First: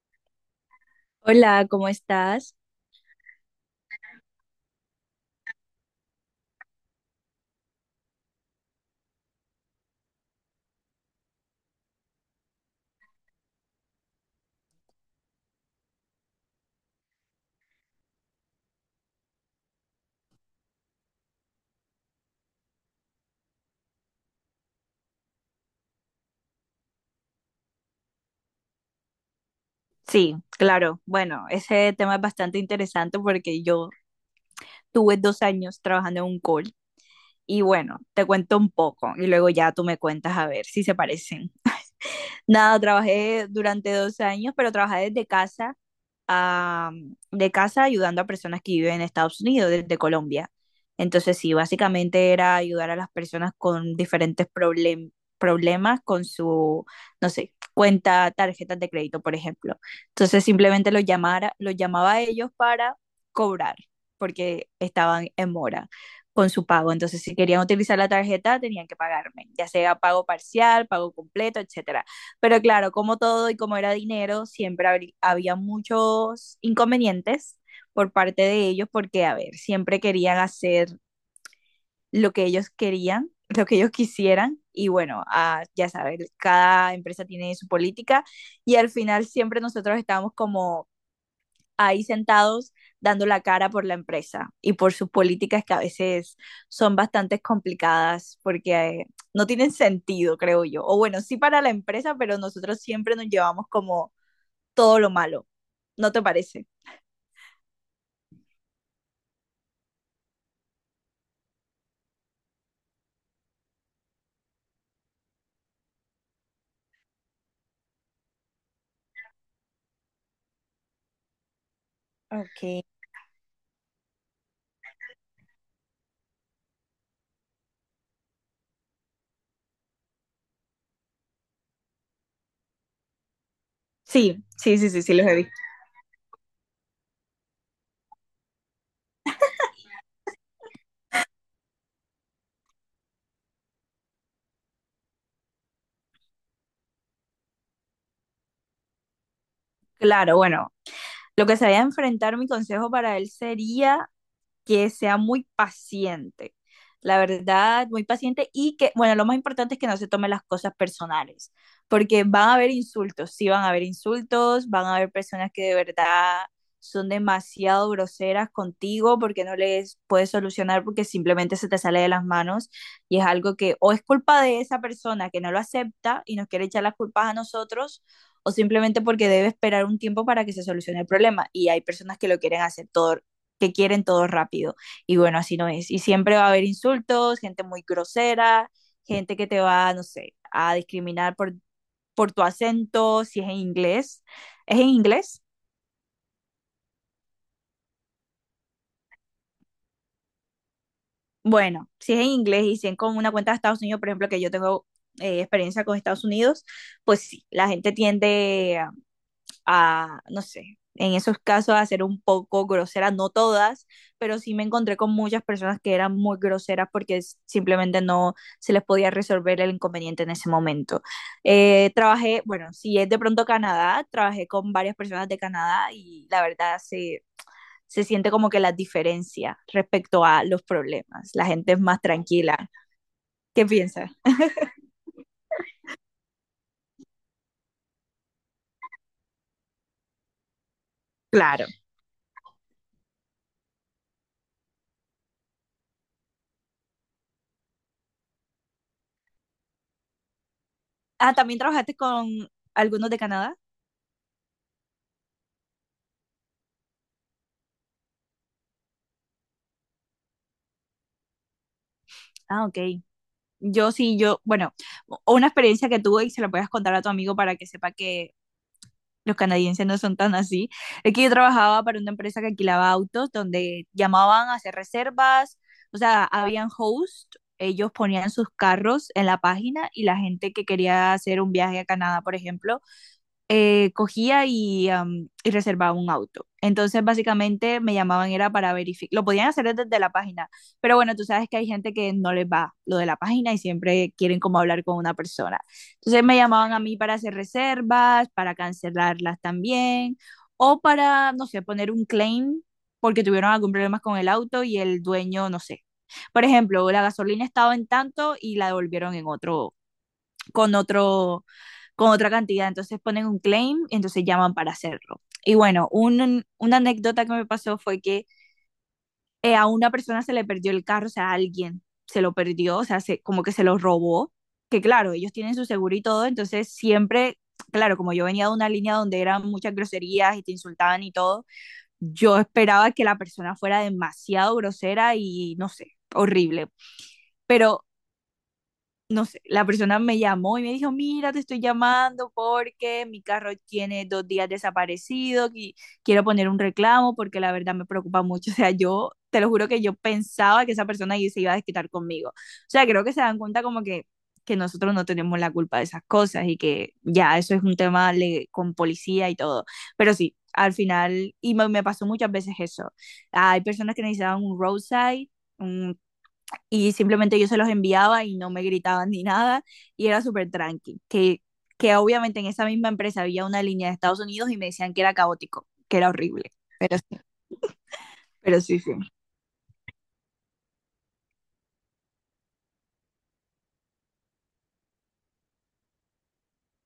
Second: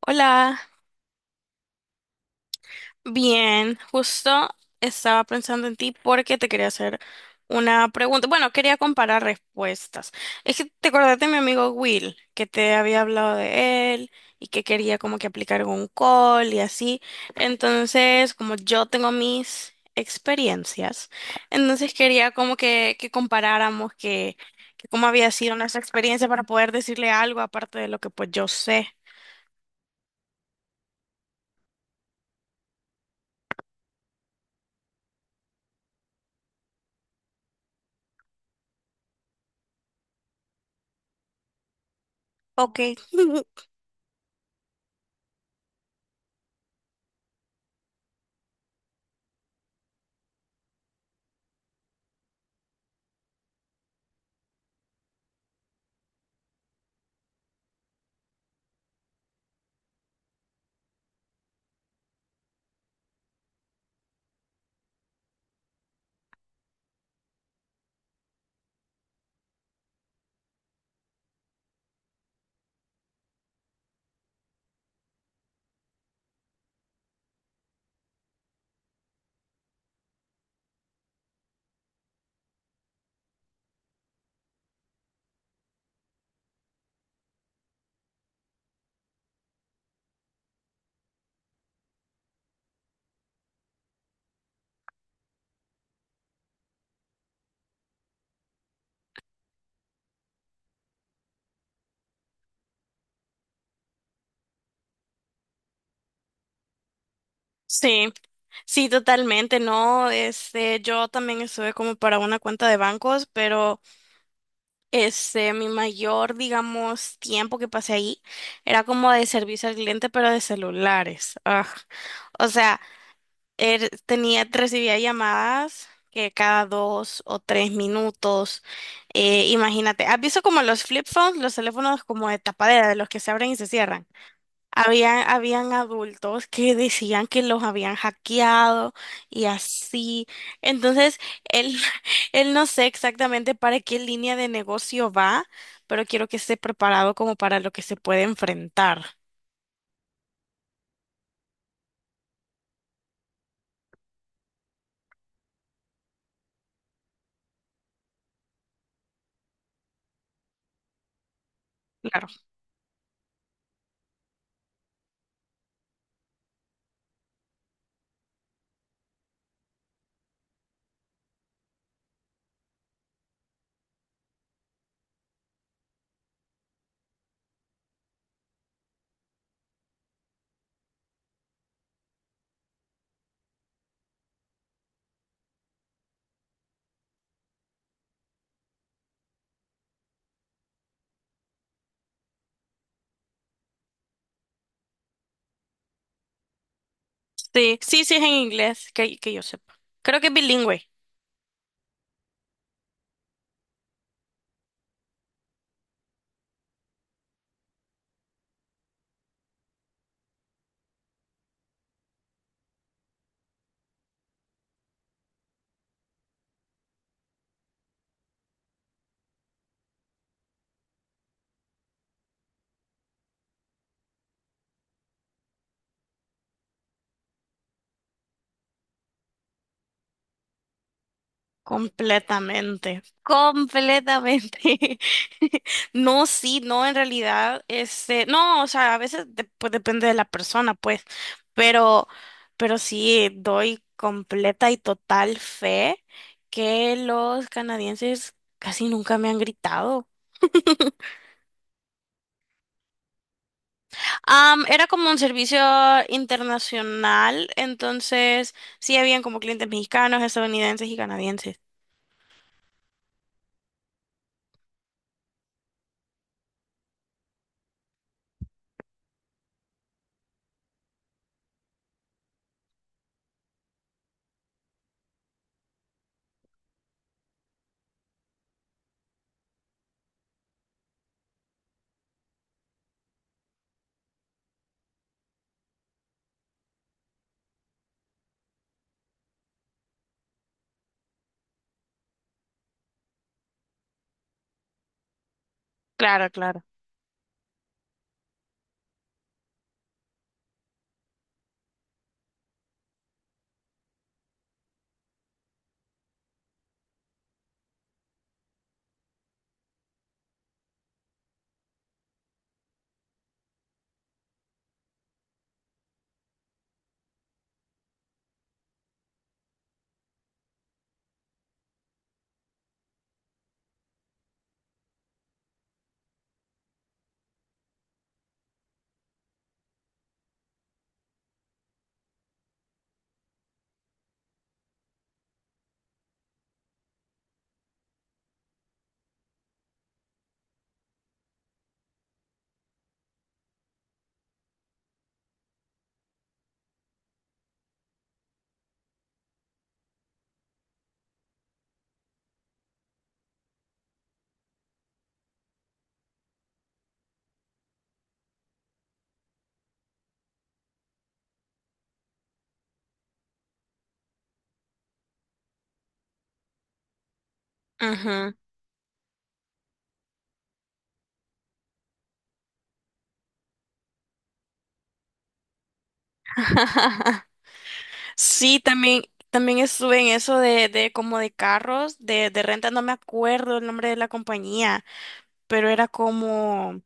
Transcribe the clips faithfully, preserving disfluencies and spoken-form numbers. Hola, Hola, ¿cómo estás? bien, justo estaba pensando en ti porque te quería hacer una pregunta. Bueno, quería comparar respuestas. Es que te acordaste de mi amigo Will, que te había hablado de él y que quería como que aplicar un call y así. Entonces, como yo tengo mis experiencias, entonces quería como que, que comparáramos que, que cómo había sido nuestra experiencia para poder decirle algo aparte de lo que pues yo sé. Sí, claro. Bueno, ese tema es bastante interesante porque yo tuve dos años trabajando en un call y bueno, te cuento un poco y luego ya tú me cuentas a ver si se parecen. Ok. Nada, trabajé durante dos años, pero trabajé desde casa a- de casa ayudando a personas que viven en Estados Unidos, desde Colombia. Entonces, sí, básicamente era ayudar a las personas con diferentes problem- problemas con su, no sé, cuenta, tarjetas de crédito, por ejemplo. Entonces, simplemente los llamara, los llamaba a ellos para cobrar, porque estaban en mora con su pago. Entonces, si querían utilizar la tarjeta, tenían que pagarme, ya sea pago parcial, pago completo, etcétera. Pero claro, como todo y como era dinero, siempre habrí- había muchos inconvenientes por parte de ellos, porque, a ver, siempre querían hacer lo que ellos querían, lo que ellos quisieran, y bueno, ah, ya sabes, cada empresa tiene su política, y al final siempre nosotros estábamos como ahí sentados dando la cara por la empresa y por sus políticas que a veces son bastante complicadas porque eh, no tienen sentido, creo yo. O bueno, sí para la empresa, pero nosotros siempre nos llevamos como todo lo malo. ¿No te parece? Sí, sí, totalmente, ¿no? Este, yo también estuve como para una cuenta de bancos, pero este, mi mayor, digamos, tiempo que pasé ahí era como de servicio al cliente, pero de celulares. Ugh. O sea, Ok. er- tenía, recibía llamadas que cada dos o tres minutos. Eh, imagínate, ¿has visto como los flip phones, los teléfonos como de tapadera, de los que se abren y se cierran? Sí, sí, sí, sí, sí, Habían, los he visto. habían adultos que decían que los habían hackeado y así. Entonces, él, él no sé exactamente para qué línea de negocio va, pero quiero que esté preparado como para lo que se puede enfrentar. Claro, bueno, lo que se vaya a enfrentar mi consejo para él sería que sea muy paciente, la verdad, muy paciente y que, bueno, lo más importante es que no se tomen las cosas personales, porque Claro. van a haber insultos, sí van a haber insultos, van a haber personas que de verdad son demasiado groseras contigo porque no les puedes solucionar porque simplemente se te sale de las manos y es algo que o es culpa de esa persona que no lo acepta y nos quiere echar las culpas a nosotros o simplemente porque debe esperar un tiempo para que se solucione el problema y hay personas que lo quieren hacer todo que quieren todo rápido. Y bueno, así no es. Y siempre va a haber insultos, gente muy grosera, gente que te va, no sé, a discriminar por, por tu acento, si es en inglés. ¿Es en inglés? Sí, sí, sí es en inglés, que, que yo sepa. Creo que es bilingüe. Bueno, si es en inglés y si es con una cuenta de Estados Unidos, por ejemplo, que yo tengo eh, experiencia con Estados Unidos, pues sí, la gente tiende a, no sé, en esos casos a ser un poco grosera, no todas, pero sí me encontré con muchas personas que eran muy groseras porque s- simplemente no se les podía resolver el inconveniente en ese momento. Eh, trabajé, bueno, si es de pronto Canadá, trabajé con varias personas de Canadá y la verdad se, se siente como que la diferencia respecto a los problemas. La gente es más tranquila. Completamente, ¿Qué piensas? completamente. No, sí, no, en realidad, este, no, o sea, a veces de- pues, depende de la persona, pues, Claro. pero, pero sí, doy completa y total fe que los canadienses casi nunca me han gritado. Ah, ¿también trabajaste con algunos de Canadá? Am, era como un servicio internacional, entonces sí habían como clientes mexicanos, estadounidenses y canadienses. Ah, ok. Yo sí, yo, bueno, o- una experiencia que tuve y se la puedes contar a tu amigo para que sepa que los canadienses no son tan así. Es que yo trabajaba para una empresa que alquilaba autos donde llamaban a hacer reservas, o sea, habían host, ellos ponían sus carros en la página y la gente que quería hacer un viaje a Canadá, por ejemplo, eh, cogía y, am, y reservaba un auto. Entonces, básicamente me llamaban era para verificar, lo podían hacer desde la página, pero bueno, tú sabes que hay gente que no les va lo de la página y siempre quieren como hablar con una persona. Entonces Claro, me claro. llamaban a mí para hacer reservas, para cancelarlas también, o para, no sé, poner un claim porque tuvieron algún problema con el auto y el dueño, no sé. Por ejemplo, la gasolina estaba en tanto y la devolvieron en otro, con otro con otra cantidad. Entonces ponen un claim y entonces llaman para hacerlo. Y bueno, un, una anécdota que me pasó fue que eh, a una persona se le perdió el carro, o sea, a alguien se lo perdió, o sea, se, como que se lo robó. Que claro, ellos tienen su seguro y todo, entonces siempre claro, como yo venía de una línea donde eran muchas groserías y te insultaban y todo, yo esperaba que la persona fuera demasiado grosera y no sé, horrible. Pero no sé, la persona me llamó y me dijo, mira, te estoy llamando porque mi carro tiene dos días desaparecido y quiero poner un reclamo porque la verdad me preocupa mucho. O sea, yo te lo juro que yo pensaba que esa persona ahí se iba a desquitar conmigo. O sea, creo que se dan cuenta como que, que nosotros no tenemos la culpa de esas cosas y que ya eso es un tema le- con policía y todo. Pero sí, al final, y me, me pasó muchas veces eso. Hay personas que necesitaban un roadside un y simplemente yo se los enviaba Ujú. y no me gritaban ni nada y era súper tranqui, que, que obviamente en esa misma empresa había una línea de Estados Unidos y me decían que era caótico, que era horrible. Pero sí. Sí, Pero sí, sí. también, también estuve en eso de, de como de carros, de, de renta, no me acuerdo el nombre de la compañía, pero era como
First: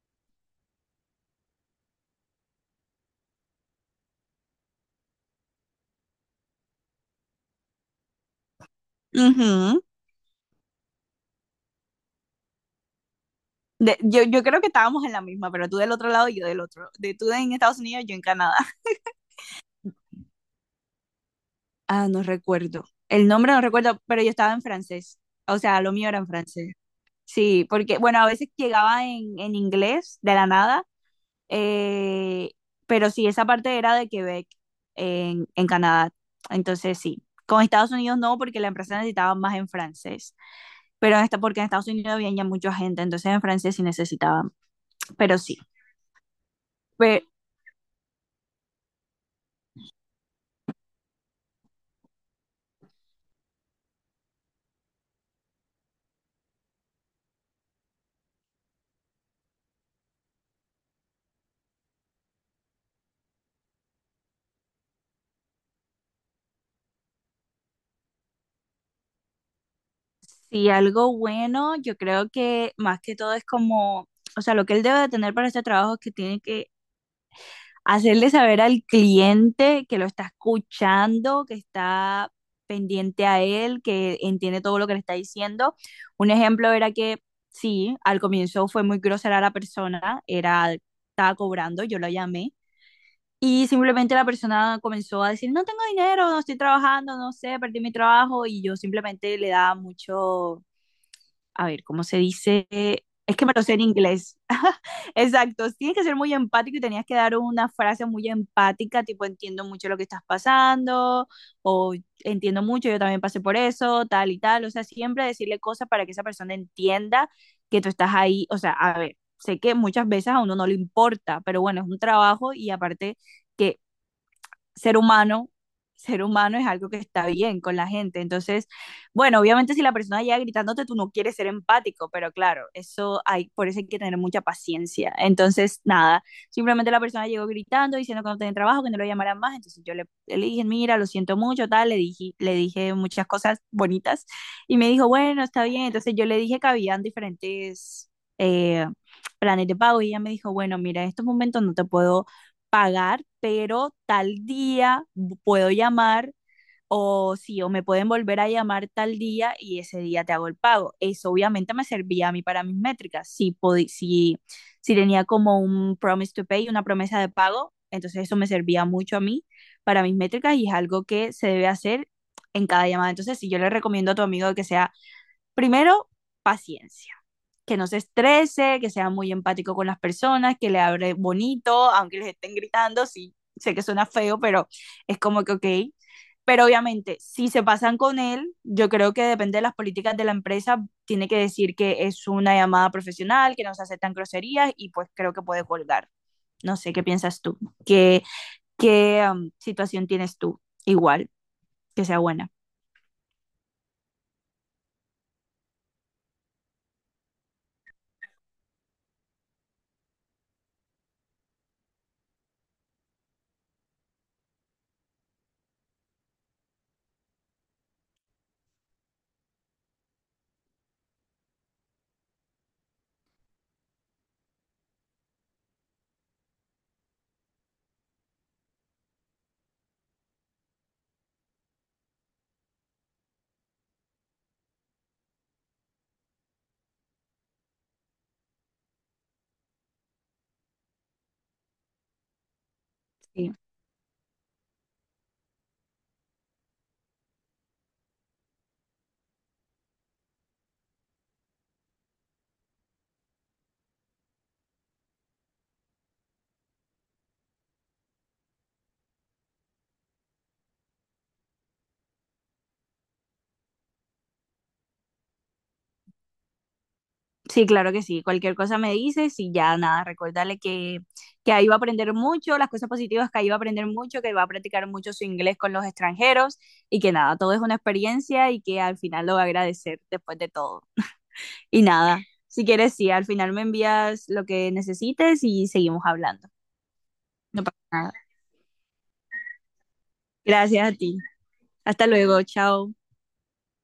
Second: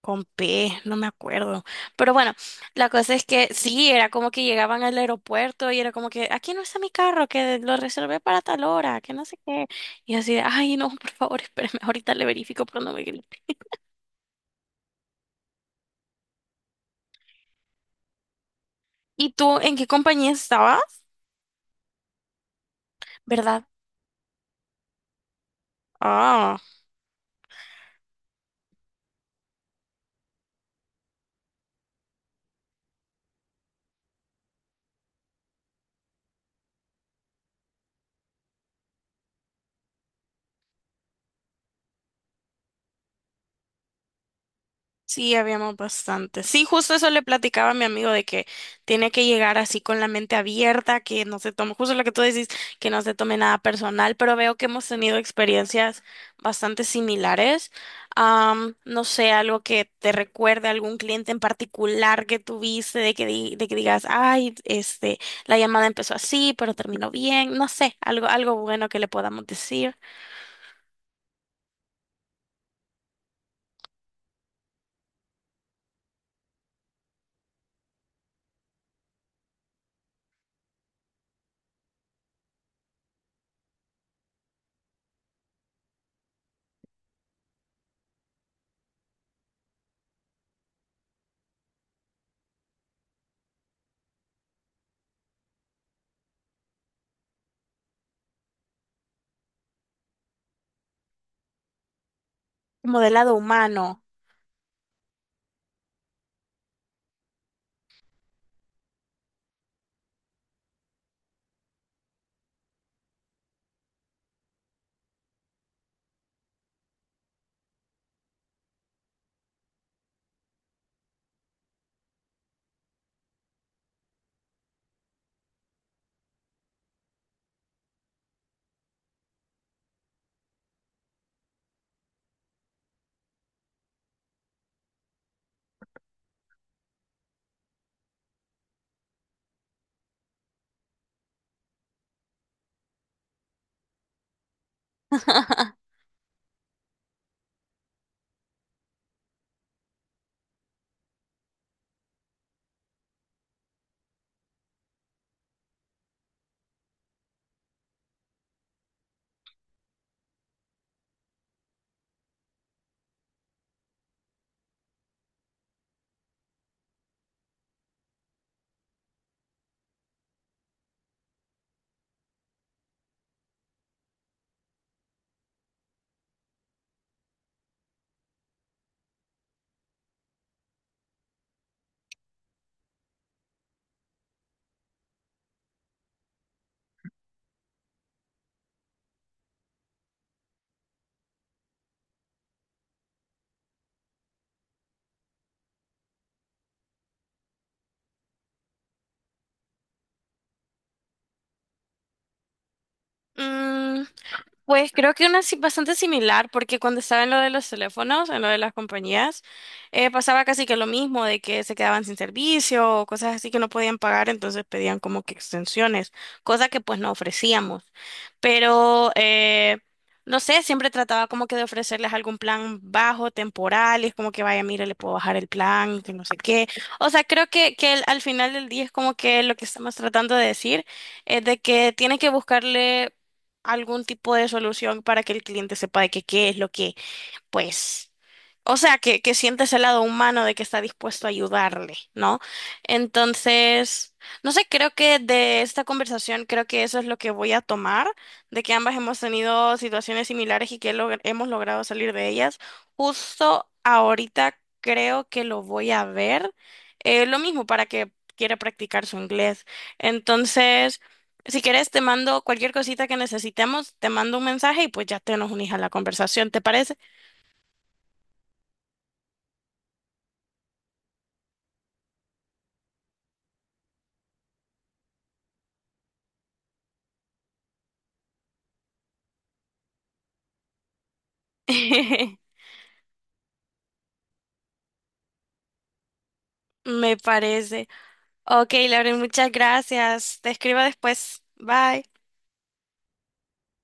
con P, no me acuerdo. Pero bueno, la cosa es que sí, era como que llegaban al aeropuerto y era como que, aquí no está mi carro, que lo reservé para tal hora, que no sé qué. Ujú. Y así de, ay, no, por favor, espérame, ahorita le verifico, pero no me grites". De- yo, yo creo que estábamos en la misma, pero tú del otro lado y yo del otro. De tú en Estados Unidos, yo en Canadá. ¿Y tú en qué compañía estabas? Ah, no recuerdo. El nombre no ¿Verdad? recuerdo, pero yo estaba en francés. O sea, lo mío era en Ah. francés. Sí, porque, bueno, a veces llegaba en, en inglés de la nada. Eh, pero sí, esa parte era de Quebec, en, en Canadá. Entonces sí, con Estados Unidos no, porque la empresa necesitaba más en francés. Pero en esta, porque en Estados Unidos había ya mucha gente, entonces en francés sí necesitaban. Sí, Pero sí, habíamos bastante. Sí, justo eso le pero platicaba a mi amigo de que tiene que llegar así con la mente abierta, que no se tome, justo lo que tú decís, que no se tome nada personal, pero veo que hemos tenido experiencias bastante similares. Am, no sé, algo que te recuerde a algún cliente en particular que tuviste, de que di- de que digas, ay, este, la llamada empezó así, pero terminó bien, no sé, algo, algo bueno que le podamos decir. sí, algo bueno, yo creo que más que todo es como, o sea, lo que él debe de tener para este trabajo es que tiene que hacerle saber al cliente que lo está escuchando, que está pendiente a él, que entiende todo lo que le está diciendo. Un ejemplo era que sí, al comienzo fue muy grosera la persona, era, estaba cobrando, yo lo llamé. Y simplemente la persona comenzó a decir, no tengo dinero, no estoy trabajando, no sé, perdí mi trabajo. Y yo simplemente le daba mucho, a ver, ¿cómo se dice? Modelado Es que me lo sé en humano. inglés. Exacto, tienes que ser muy empático y tenías que dar una frase muy empática, tipo entiendo mucho lo que estás pasando, o entiendo mucho, yo también pasé por eso, tal y tal. O sea, siempre decirle cosas para que esa persona entienda que tú estás ahí. O sea, a ver, sé que muchas veces a uno no le importa, pero bueno, es un trabajo y aparte que ser humano, ser humano es algo que está bien con la gente. Entonces, bueno, obviamente si la persona llega gritándote, tú no quieres ser empático, pero claro, eso hay, por eso hay que tener mucha paciencia. Entonces, nada, simplemente la persona llegó gritando, diciendo que no tenía trabajo, que no lo llamaran más. Entonces yo le, le dije, mira, lo siento mucho, tal, le dije, le dije muchas cosas bonitas y me dijo, bueno, está bien. Entonces yo le dije que habían diferentes... eh, planes de pago y ella me dijo, bueno, mira, en estos momentos no te puedo pagar, pero tal día puedo llamar o sí, o me pueden volver a llamar tal día y ese día te hago el pago. Eso obviamente me servía a mí para mis métricas. Si, podi- si, si tenía como un promise to pay, una promesa de pago, entonces eso me servía mucho a mí para mis métricas y es algo que se debe hacer en cada llamada. Entonces, si yo le recomiendo a tu amigo que sea Primero, paciencia. Que no se estrese, que sea muy empático con las personas, que le hable bonito, aunque les estén gritando. Sí, sé que suena feo, pero es como que, ok. Pero obviamente, si se pasan con él, yo creo que depende de las políticas de la empresa, tiene que decir que es una llamada profesional, que no se aceptan groserías y pues creo que puede colgar. No sé, ¿qué piensas tú? ¿Qué, qué um, situación tienes tú? Igual, que sea buena. Mm, pues creo que una si- bastante similar, porque cuando estaba en lo de los teléfonos, en lo de las compañías, eh, pasaba casi que lo mismo, de que se quedaban sin servicio o cosas así que no podían pagar, entonces pedían como que extensiones, cosa que pues no ofrecíamos. Pero, eh, no sé, siempre trataba como que de ofrecerles algún plan bajo, temporal, y es como que vaya, mire, le puedo bajar el plan, que no sé qué. O sea, creo que, que el- al final del día es como que lo que estamos tratando de decir es de que tiene que buscarle algún tipo de solución para que el cliente sepa de que qué es lo que pues, o sea, que, que sientes el lado humano de que está dispuesto a ayudarle, ¿no? Sí. Entonces, no sé, creo que de esta conversación, creo que eso es lo que voy a tomar, de que ambas hemos tenido situaciones similares y que log- hemos logrado salir de ellas. Justo ahorita creo que lo voy a ver. Eh, lo mismo para que quiera practicar su inglés. Entonces, si quieres, te mando cualquier cosita que necesitemos, te mando un mensaje y pues ya te nos unís a la conversación, ¿te parece? Sí, claro que sí. Cualquier cosa me dices y ya nada, recordarle que, que ahí va a aprender mucho, las cosas positivas que ahí va a aprender mucho, que va a practicar mucho su inglés con los extranjeros y que nada, todo es una experiencia y que al final lo va a agradecer después de todo. Y nada, si quieres, sí, al final me envías lo que necesites y seguimos hablando. Me No pasa parece. nada. Ok, Lauren, muchas gracias. Te escribo Gracias a ti. después. Bye. Hasta luego, chao.